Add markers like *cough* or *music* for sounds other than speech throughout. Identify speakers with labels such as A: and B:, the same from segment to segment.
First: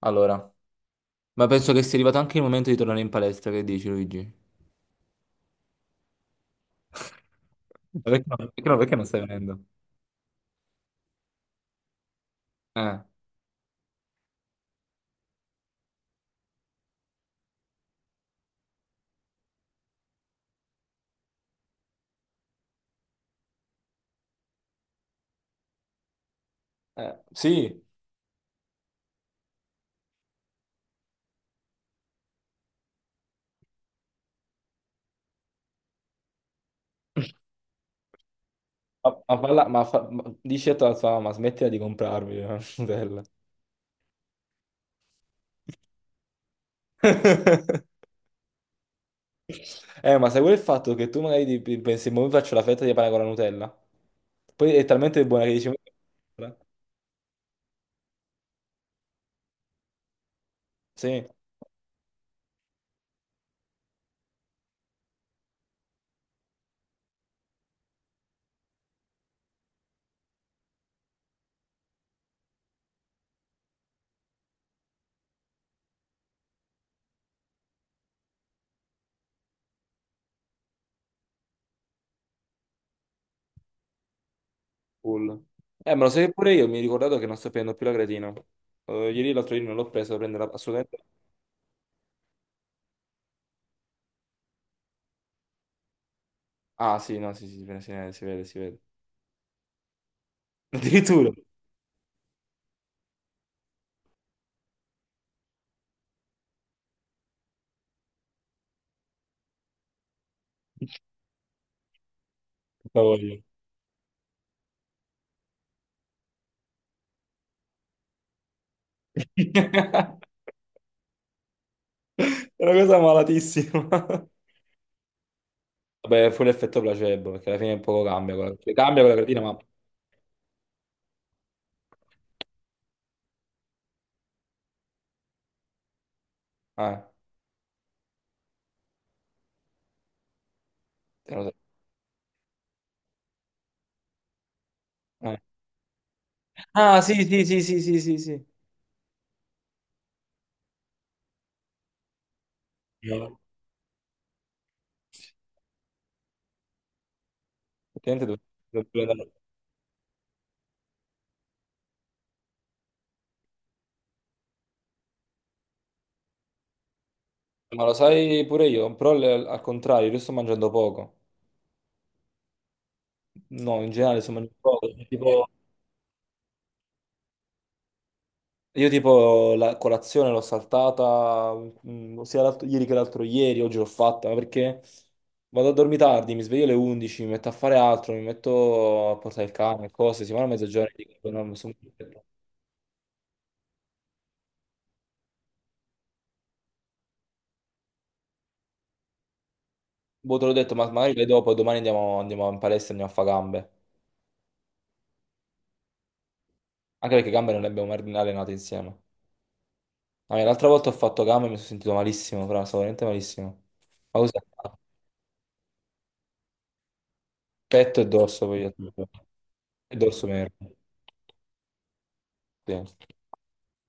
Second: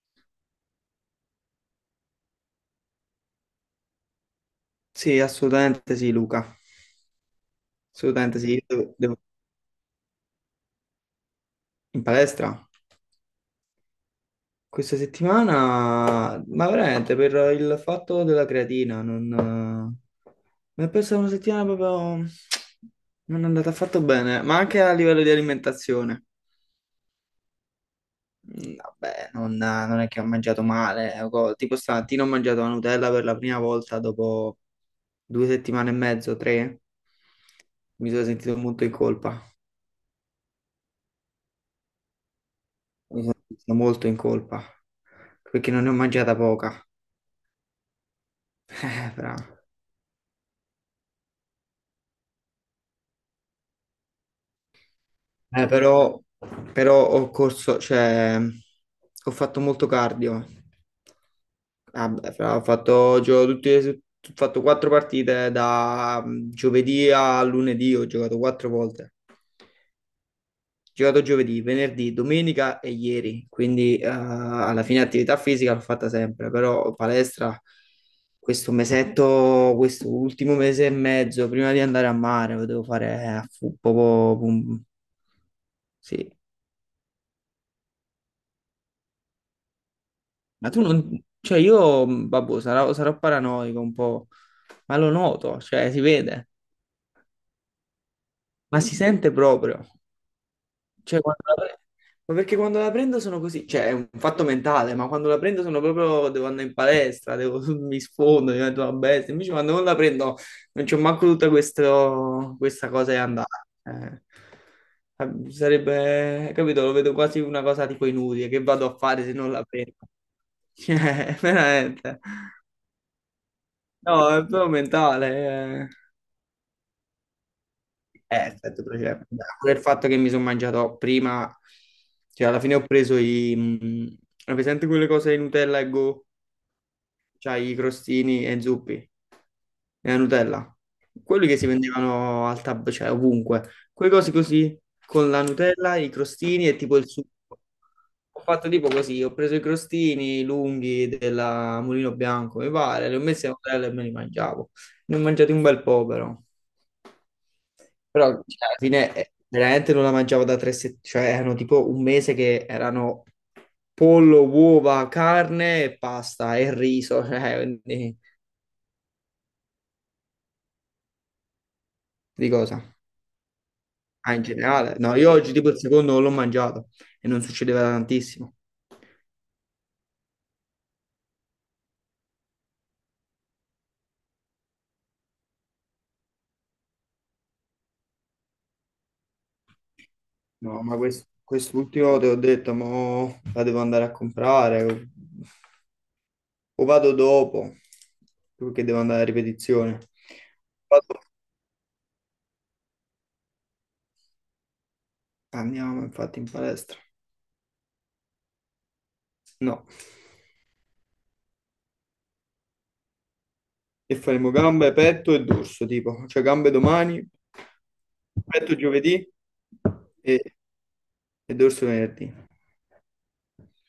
A: Allora, ma penso che sia arrivato anche il momento di tornare in palestra, che dici, Luigi?
B: Sì, assolutamente sì, Luca.
A: Ma perché no?
B: Assolutamente sì.
A: Perché
B: Io
A: no? Perché non stai venendo?
B: in palestra
A: Eh,
B: questa settimana, ma veramente per il fatto della creatina, non... mi è persa una settimana proprio... Non è andata affatto bene, ma anche a livello di alimentazione.
A: sì,
B: Vabbè, non è che ho mangiato male. Tipo stamattina ho mangiato la Nutella per la prima volta dopo due settimane e mezzo, tre. Mi sono sentito molto in colpa.
A: dici a tua mamma, ma smettila di comprarmi *laughs* Nutella.
B: Mi sento molto in colpa perché non ne ho mangiata poca.
A: *laughs*
B: *laughs*
A: Ma sai pure il fatto che tu magari ti pensi, ma mi faccio la fetta di pane con la Nutella? Poi è talmente buona che dici... "Ma-
B: Però- però ho corso, cioè, ho fatto molto cardio.
A: sì,
B: Ah, beh, ho fatto quattro partite da giovedì a lunedì, ho giocato quattro volte. Giocato giovedì, venerdì, domenica e ieri, quindi alla fine attività fisica l'ho fatta sempre, però palestra questo mesetto, questo ultimo mese e mezzo, prima di andare a mare, lo devo fare a pum.
A: full. Ma lo
B: Sì,
A: sai pure io, mi ho ricordato che non sto prendendo più la creatina. Ieri l'altro ieri non l'ho presa, devo prendere
B: ma tu
A: assolutamente...
B: non... Cioè io, vabbè, sarò paranoico un po', ma lo noto, cioè si vede,
A: Ah, sì, no, sì, sì, si vede, si vede, si vede.
B: ma si sente proprio. Cioè,
A: Addirittura,
B: ma perché quando la prendo sono così, cioè è un fatto mentale, ma quando la prendo sono proprio, devo andare in palestra, devo- *laughs* mi sfondo, divento una bestia, invece quando non la prendo non c'ho manco tutta questa
A: la
B: cosa di
A: voglio.
B: andare. Eh, sarebbe, capito, lo vedo quasi una cosa tipo inutile, che vado a fare se non la prendo?
A: *laughs*
B: *laughs* Cioè, veramente.
A: È una cosa malatissima.
B: No, è proprio mentale. Eh.
A: Vabbè, fu l'effetto placebo, perché alla fine poco cambia. Cioè,
B: Effetto
A: cambia quella
B: placebo.
A: creatina, ma...
B: Pure il fatto che mi sono mangiato prima, cioè alla fine ho preso hai presente quelle cose di Nutella e Go?
A: eh,
B: Cioè i crostini e zuppi e la Nutella.
A: te lo
B: Quelli
A: so,
B: che si vendevano al tab, cioè ovunque. Quelle cose così, con
A: eh.
B: la Nutella, i crostini e tipo
A: Ah,
B: il
A: sì,
B: succo.
A: sì, sì, sì, sì, sì,
B: Ho
A: sì.
B: fatto tipo così, ho preso i crostini lunghi della Mulino Bianco, mi pare, li ho
A: No.
B: messi a Nutella e me li mangiavo. Ne ho mangiati un bel po' però.
A: Effettivamente
B: Però cioè, alla
A: dovrebbe
B: fine
A: andare.
B: veramente non la mangiavo da tre settimane, cioè erano tipo un mese che erano pollo, uova, carne e pasta e riso, *laughs* cioè,
A: Ma lo
B: quindi,
A: sai pure io, però al contrario, io sto mangiando poco.
B: di cosa?
A: No, in generale sto
B: Ah, in
A: mangiando poco.
B: generale. No, io
A: Tipo...
B: oggi tipo il secondo non l'ho mangiato e non succedeva da tantissimo.
A: Io tipo la colazione l'ho saltata sia ieri che l'altro ieri, oggi l'ho fatta ma perché vado a dormire tardi, mi sveglio alle 11, mi metto a fare altro, mi metto a portare il cane, cose, si vanno a
B: No,
A: mezzogiorno
B: ma
A: e dico, no, mi sono...
B: quest'ultimo te ho detto, mo la devo andare a comprare o vado dopo, perché devo andare a ripetizione.
A: Boh, te l'ho detto, ma magari
B: Vado-
A: vai dopo e domani andiamo, andiamo in palestra e andiamo a fare gambe.
B: Andiamo infatti in palestra.
A: Anche perché gambe non le abbiamo mai allenate insieme.
B: No.
A: Ah, l'altra volta ho fatto gambe e mi sono sentito malissimo, fra, stavo veramente malissimo.
B: E
A: Ma cos'è?
B: faremo gambe, petto e dorso, tipo, cioè gambe domani,
A: Petto e dorso poi.
B: petto giovedì
A: E dorso meno.
B: e, e dorso venerdì.
A: Sì,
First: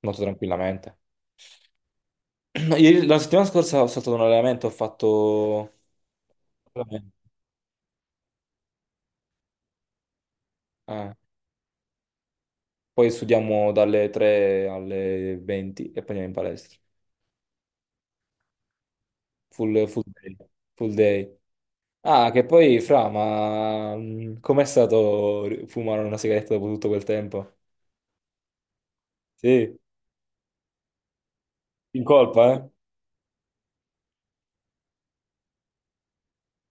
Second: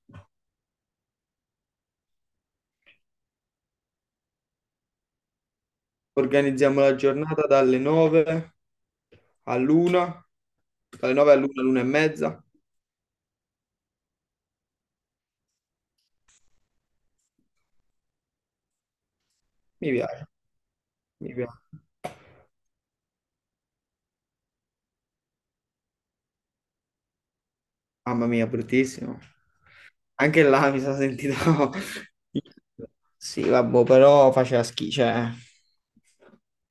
A: molto tranquillamente. No, la settimana scorsa ho saltato un allenamento, ho fatto...
B: Organizziamo la
A: allenamento.
B: giornata dalle 9 all'una, dalle
A: Ah,
B: 9 all'una, all'una e mezza.
A: poi studiamo dalle 3 alle 20 e poi andiamo in palestra. Full,
B: Mi
A: full
B: piace,
A: day. Full
B: mi
A: day.
B: piace.
A: Ah, che poi, Fra, ma com'è stato fumare una sigaretta dopo tutto quel tempo?
B: Mamma mia, bruttissimo.
A: Sì,
B: Anche là mi sono sentito...
A: in colpa,
B: *laughs*
A: eh?
B: Sì, vabbè, però faceva schifo, cioè,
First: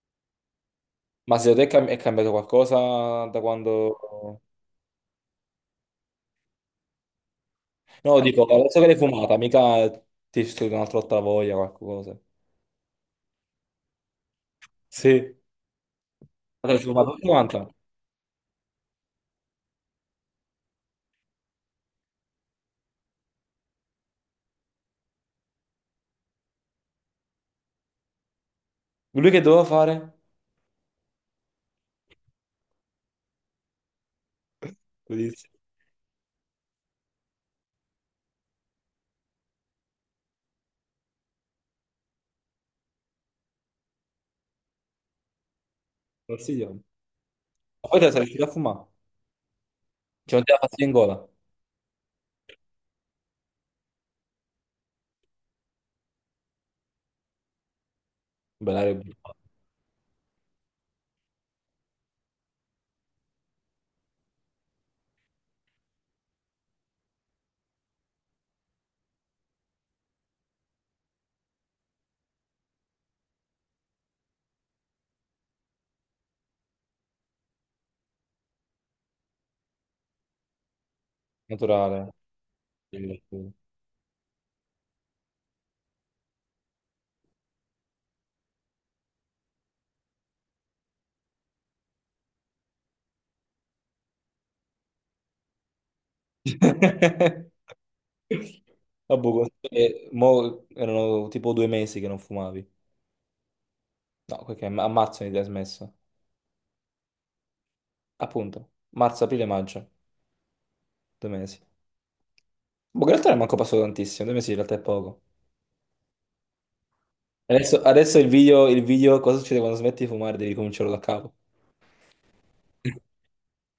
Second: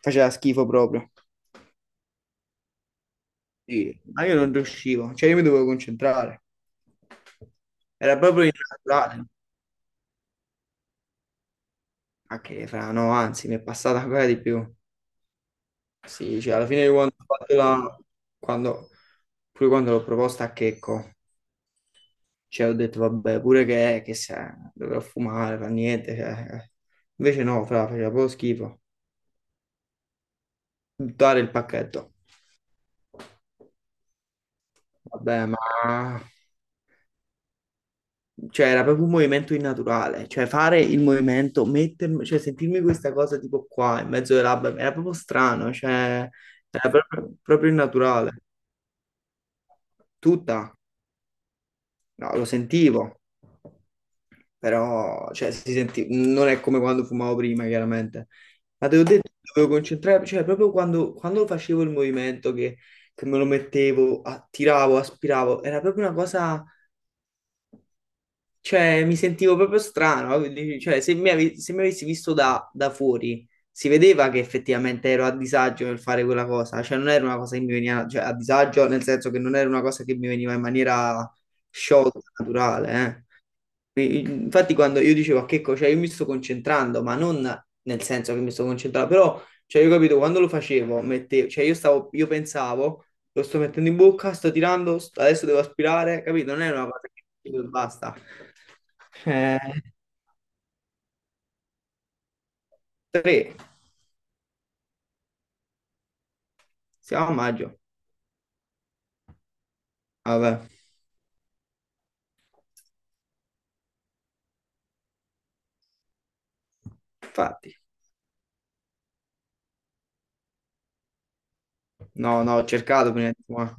B: faceva schifo proprio.
A: Ma secondo te è è cambiato qualcosa da
B: Sì, ma io
A: quando...
B: non riuscivo, cioè io mi dovevo concentrare,
A: No,
B: era
A: dico,
B: proprio
A: adesso che l'hai
B: innaturale.
A: fumata, mica ti è uscita un'altra volta la voglia, qualcosa.
B: Ah, che fra, no, anzi, mi è passata ancora di più.
A: Sì.
B: Sì, cioè alla
A: Ma l'hai
B: fine
A: fumata
B: quando ho
A: tutta
B: fatto
A: quanta?
B: la... quando... pure quando l'ho proposta a Checco, cioè ho detto vabbè, pure che se dovrò fumare, fa niente, cioè. Eh." Invece no, fra, faceva proprio schifo.
A: Lui che doveva fare?
B: Buttare il pacchetto.
A: Lo
B: Vabbè,
A: dici,
B: ma... Cioè, era proprio un movimento innaturale, cioè fare il movimento, mettermi, cioè sentirmi questa cosa tipo qua, in mezzo alle labbra, era proprio strano, cioè,
A: consigliamo.
B: era proprio
A: Ma poi te la sei
B: innaturale.
A: riuscito a fumare? Cioè non te la
B: Tutta,
A: passi in gola?
B: no, lo sentivo, però, cioè, si senti... non è come quando fumavo prima, chiaramente.
A: Bella
B: Ma te l'ho
A: roba,
B: detto, dovevo concentrare, cioè, proprio quando facevo il movimento, che me lo mettevo, attiravo, aspiravo, era proprio una cosa. Cioè, mi sentivo proprio strano, quindi, cioè, se mi, se mi avessi visto da fuori, si vedeva che effettivamente ero a disagio nel fare quella cosa, cioè non era una cosa che mi veniva, cioè, a disagio nel senso che non era una cosa che mi veniva in maniera
A: naturale.
B: sciolta, naturale, eh. Infatti, quando io dicevo a Checco, cioè io mi sto concentrando, ma non nel senso che mi sto concentrando, però, cioè, io capito, quando lo facevo, mettevo, cioè io stavo, io pensavo, lo sto mettendo in bocca, sto tirando, st- adesso devo aspirare, capito? Non è una cosa che dico e
A: *laughs*
B: basta.
A: Vabbè,
B: Eh,
A: mo erano tipo due mesi che non fumavi.
B: tre,
A: No, perché a marzo mi hai smesso.
B: siamo a maggio,
A: Appunto, marzo, aprile, maggio,
B: vabbè,
A: due mesi. Boh, in realtà non è manco passato tantissimo, due mesi in realtà è poco.
B: infatti.
A: Adesso il video, cosa succede quando smetti di fumare? Devi cominciarlo da capo.
B: No, no, ho cercato prima, di- ma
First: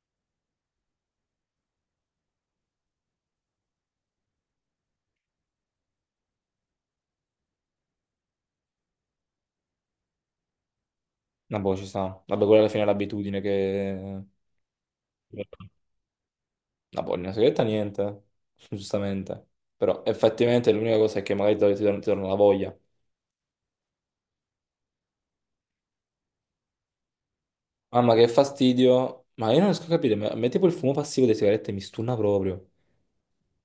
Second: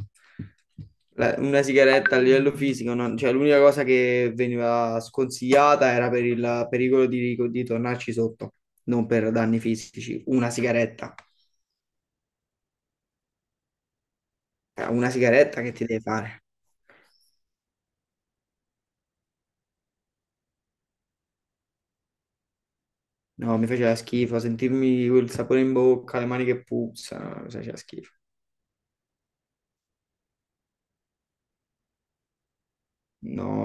B: una sigaretta a livello fisico, non- cioè, l'unica cosa che veniva sconsigliata era per il pericolo di tornarci sotto, non per danni fisici. Una sigaretta,
A: No, boh, ci sta. Vabbè, quella alla fine è l'abitudine che...
B: eh, una sigaretta che ti deve fare?
A: La pollina segreta niente, giustamente. Però effettivamente l'unica cosa è che magari ti torna la voglia.
B: No, mi faceva schifo, sentirmi quel sapore in bocca, le mani che puzzano, mi faceva schifo.
A: Mamma che fastidio. Ma io non riesco a capire, a me tipo il fumo passivo delle sigarette mi stunna proprio.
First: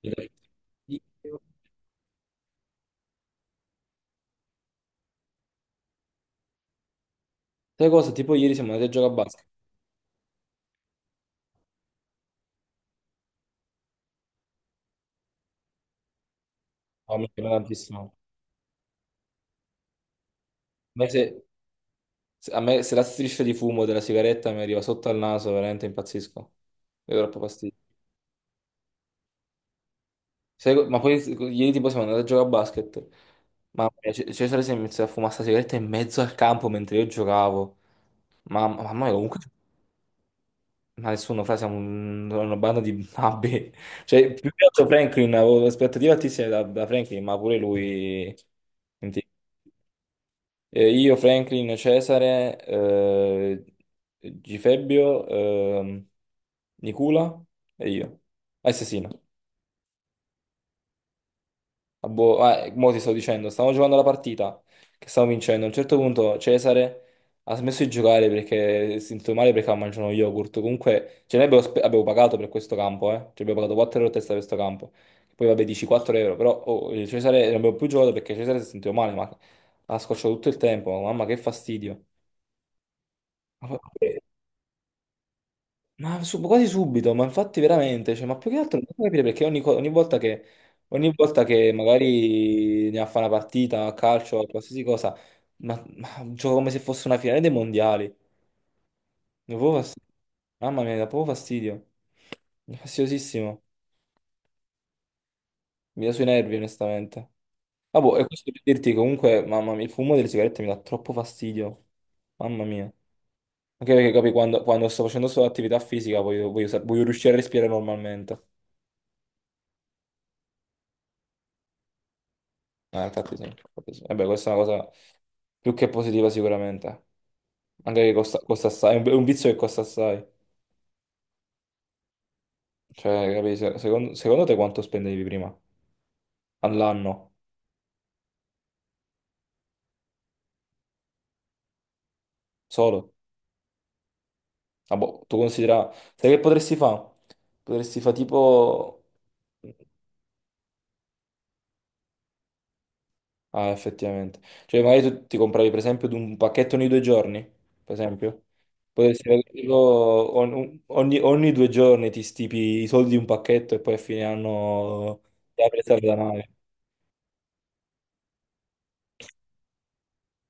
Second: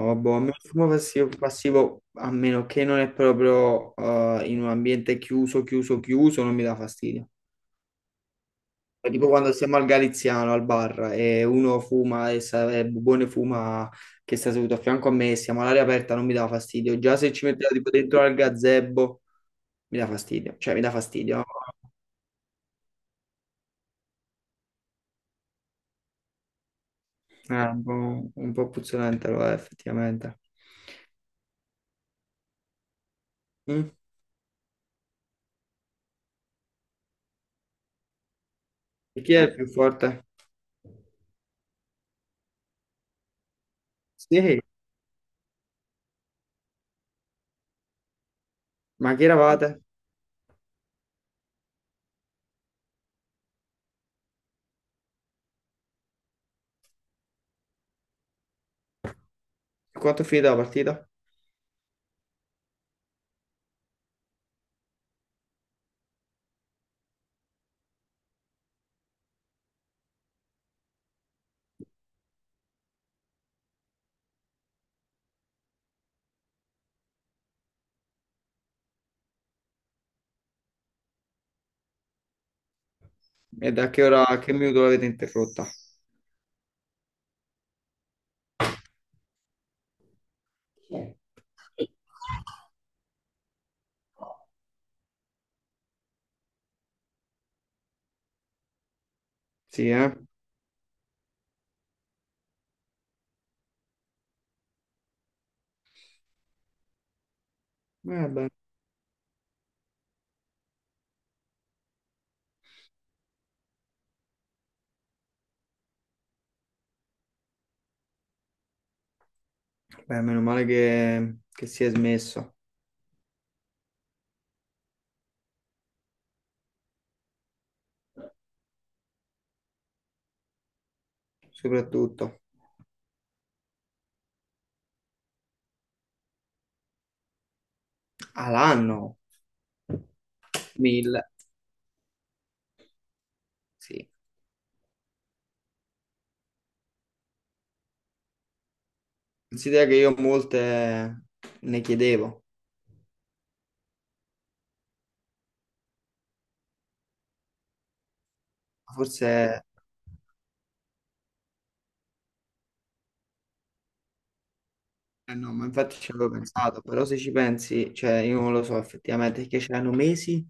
A: Mi dà
B: boh, a me il fumo
A: fastidio.
B: passivo, a meno che non è proprio in un ambiente chiuso, non mi dà fastidio.
A: Sai cosa? Tipo ieri siamo andati a giocare a
B: Tipo
A: basket.
B: quando siamo al Galiziano, al bar, e uno fuma e Bubone fuma che sta seduto a fianco a me, siamo all'aria aperta, non mi dà fastidio. Già
A: Oh, mi
B: se ci
A: piace
B: metteva tipo
A: tantissimo.
B: dentro al gazebo, mi dà fastidio. Cioè, mi dà
A: A me
B: fastidio.
A: a me se la striscia di fumo della sigaretta mi arriva sotto al naso, veramente impazzisco. Mi dà troppo
B: È
A: fastidio.
B: un un po' puzzolente, lo è, effettivamente.
A: Ma poi ieri tipo siamo andati a giocare a basket. Mamma
B: Mm.
A: mia, Cesare si è iniziato a fumare sta sigaretta in mezzo al campo mentre io giocavo. Mamma, mamma mia,
B: E chi
A: comunque
B: è il più forte?
A: ma nessuno fa, siamo una banda di babbe. Cioè, più
B: Sì,
A: che altro Franklin, avevo aspettative altissime da Franklin, ma pure lui...
B: ma chi
A: senti.
B: eravate?
A: Io, Franklin, Cesare, Gifebbio, Nicola e io. Assassino.
B: Quanto è finita la partita?
A: Ah, boh, ah, mo ti sto dicendo, stavamo giocando la partita che stavamo vincendo. A un certo punto Cesare ha smesso di giocare perché si è sentito male perché aveva mangiato uno yogurt. Comunque, ce ne abbiamo, abbiamo pagato per questo campo, eh. Ci abbiamo pagato 4 euro a testa per questo campo. Poi vabbè, dici 4 euro, però oh, Cesare non abbiamo più giocato perché Cesare si è sentito male, ma ha scocciato tutto il tempo. Mamma, che fastidio.
B: E da che ora, a che minuto l'avete interrotta?
A: Quasi subito, ma infatti veramente, cioè, ma più che altro non posso capire perché ogni volta che magari ne fa una partita a calcio, a qualsiasi cosa, ma gioco come se fosse una finale dei mondiali. Mi dà proprio
B: Sì,
A: fastidio.
B: eh?
A: Mamma mia, mi dà proprio fastidio. È fastidiosissimo. Mi dà sui nervi, onestamente. Ah, boh, e
B: Beh,
A: questo per dirti comunque, mamma mia, il fumo delle sigarette mi dà troppo fastidio. Mamma mia. Anche perché capi, quando sto facendo solo attività fisica voglio, voglio riuscire a respirare normalmente.
B: beh, meno male che si è smesso.
A: Infatti sì, infatti sì. Vabbè, questa è una cosa più che positiva sicuramente. Anche che costa, costa assai, è un vizio che costa assai.
B: Soprattutto
A: Cioè, capi, secondo te quanto spendevi prima? All'anno?
B: all'anno. Mille,
A: Solo?
B: sì.
A: Ah, boh, tu considera... Sai che potresti fare? Potresti fare tipo...
B: Considera che io molte ne chiedevo,
A: Ah, effettivamente. Cioè, magari tu ti compravi, per esempio, di un pacchetto ogni due giorni, per esempio. Potresti
B: forse
A: averlo ogni, ogni due giorni ti stipi i soldi di un pacchetto e poi a fine anno
B: eh no,
A: ti
B: ma
A: apri
B: infatti
A: e
B: ci
A: da
B: avevo
A: male.
B: pensato, però se ci pensi, cioè io non lo so effettivamente, perché c'erano mesi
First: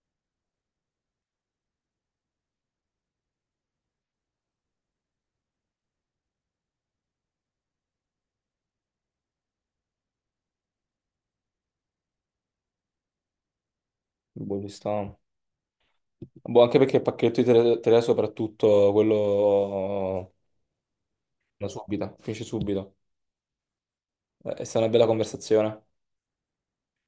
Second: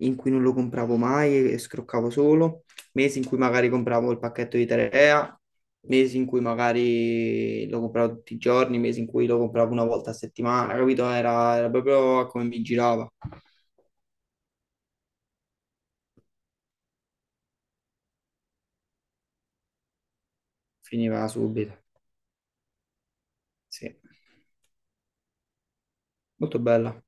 B: in cui non lo compravo mai e scroccavo solo, mesi in cui magari compravo il pacchetto di Terea, mesi in cui magari lo compravo tutti i giorni, mesi in cui lo compravo una volta a settimana, capito? Era proprio come mi girava,
A: Boh, ci sta. Boh, anche perché il pacchetto di tele, tele soprattutto quello
B: finiva
A: da
B: subito,
A: subito, finisce subito.
B: sì.
A: È stata una bella conversazione.
B: Molto bella.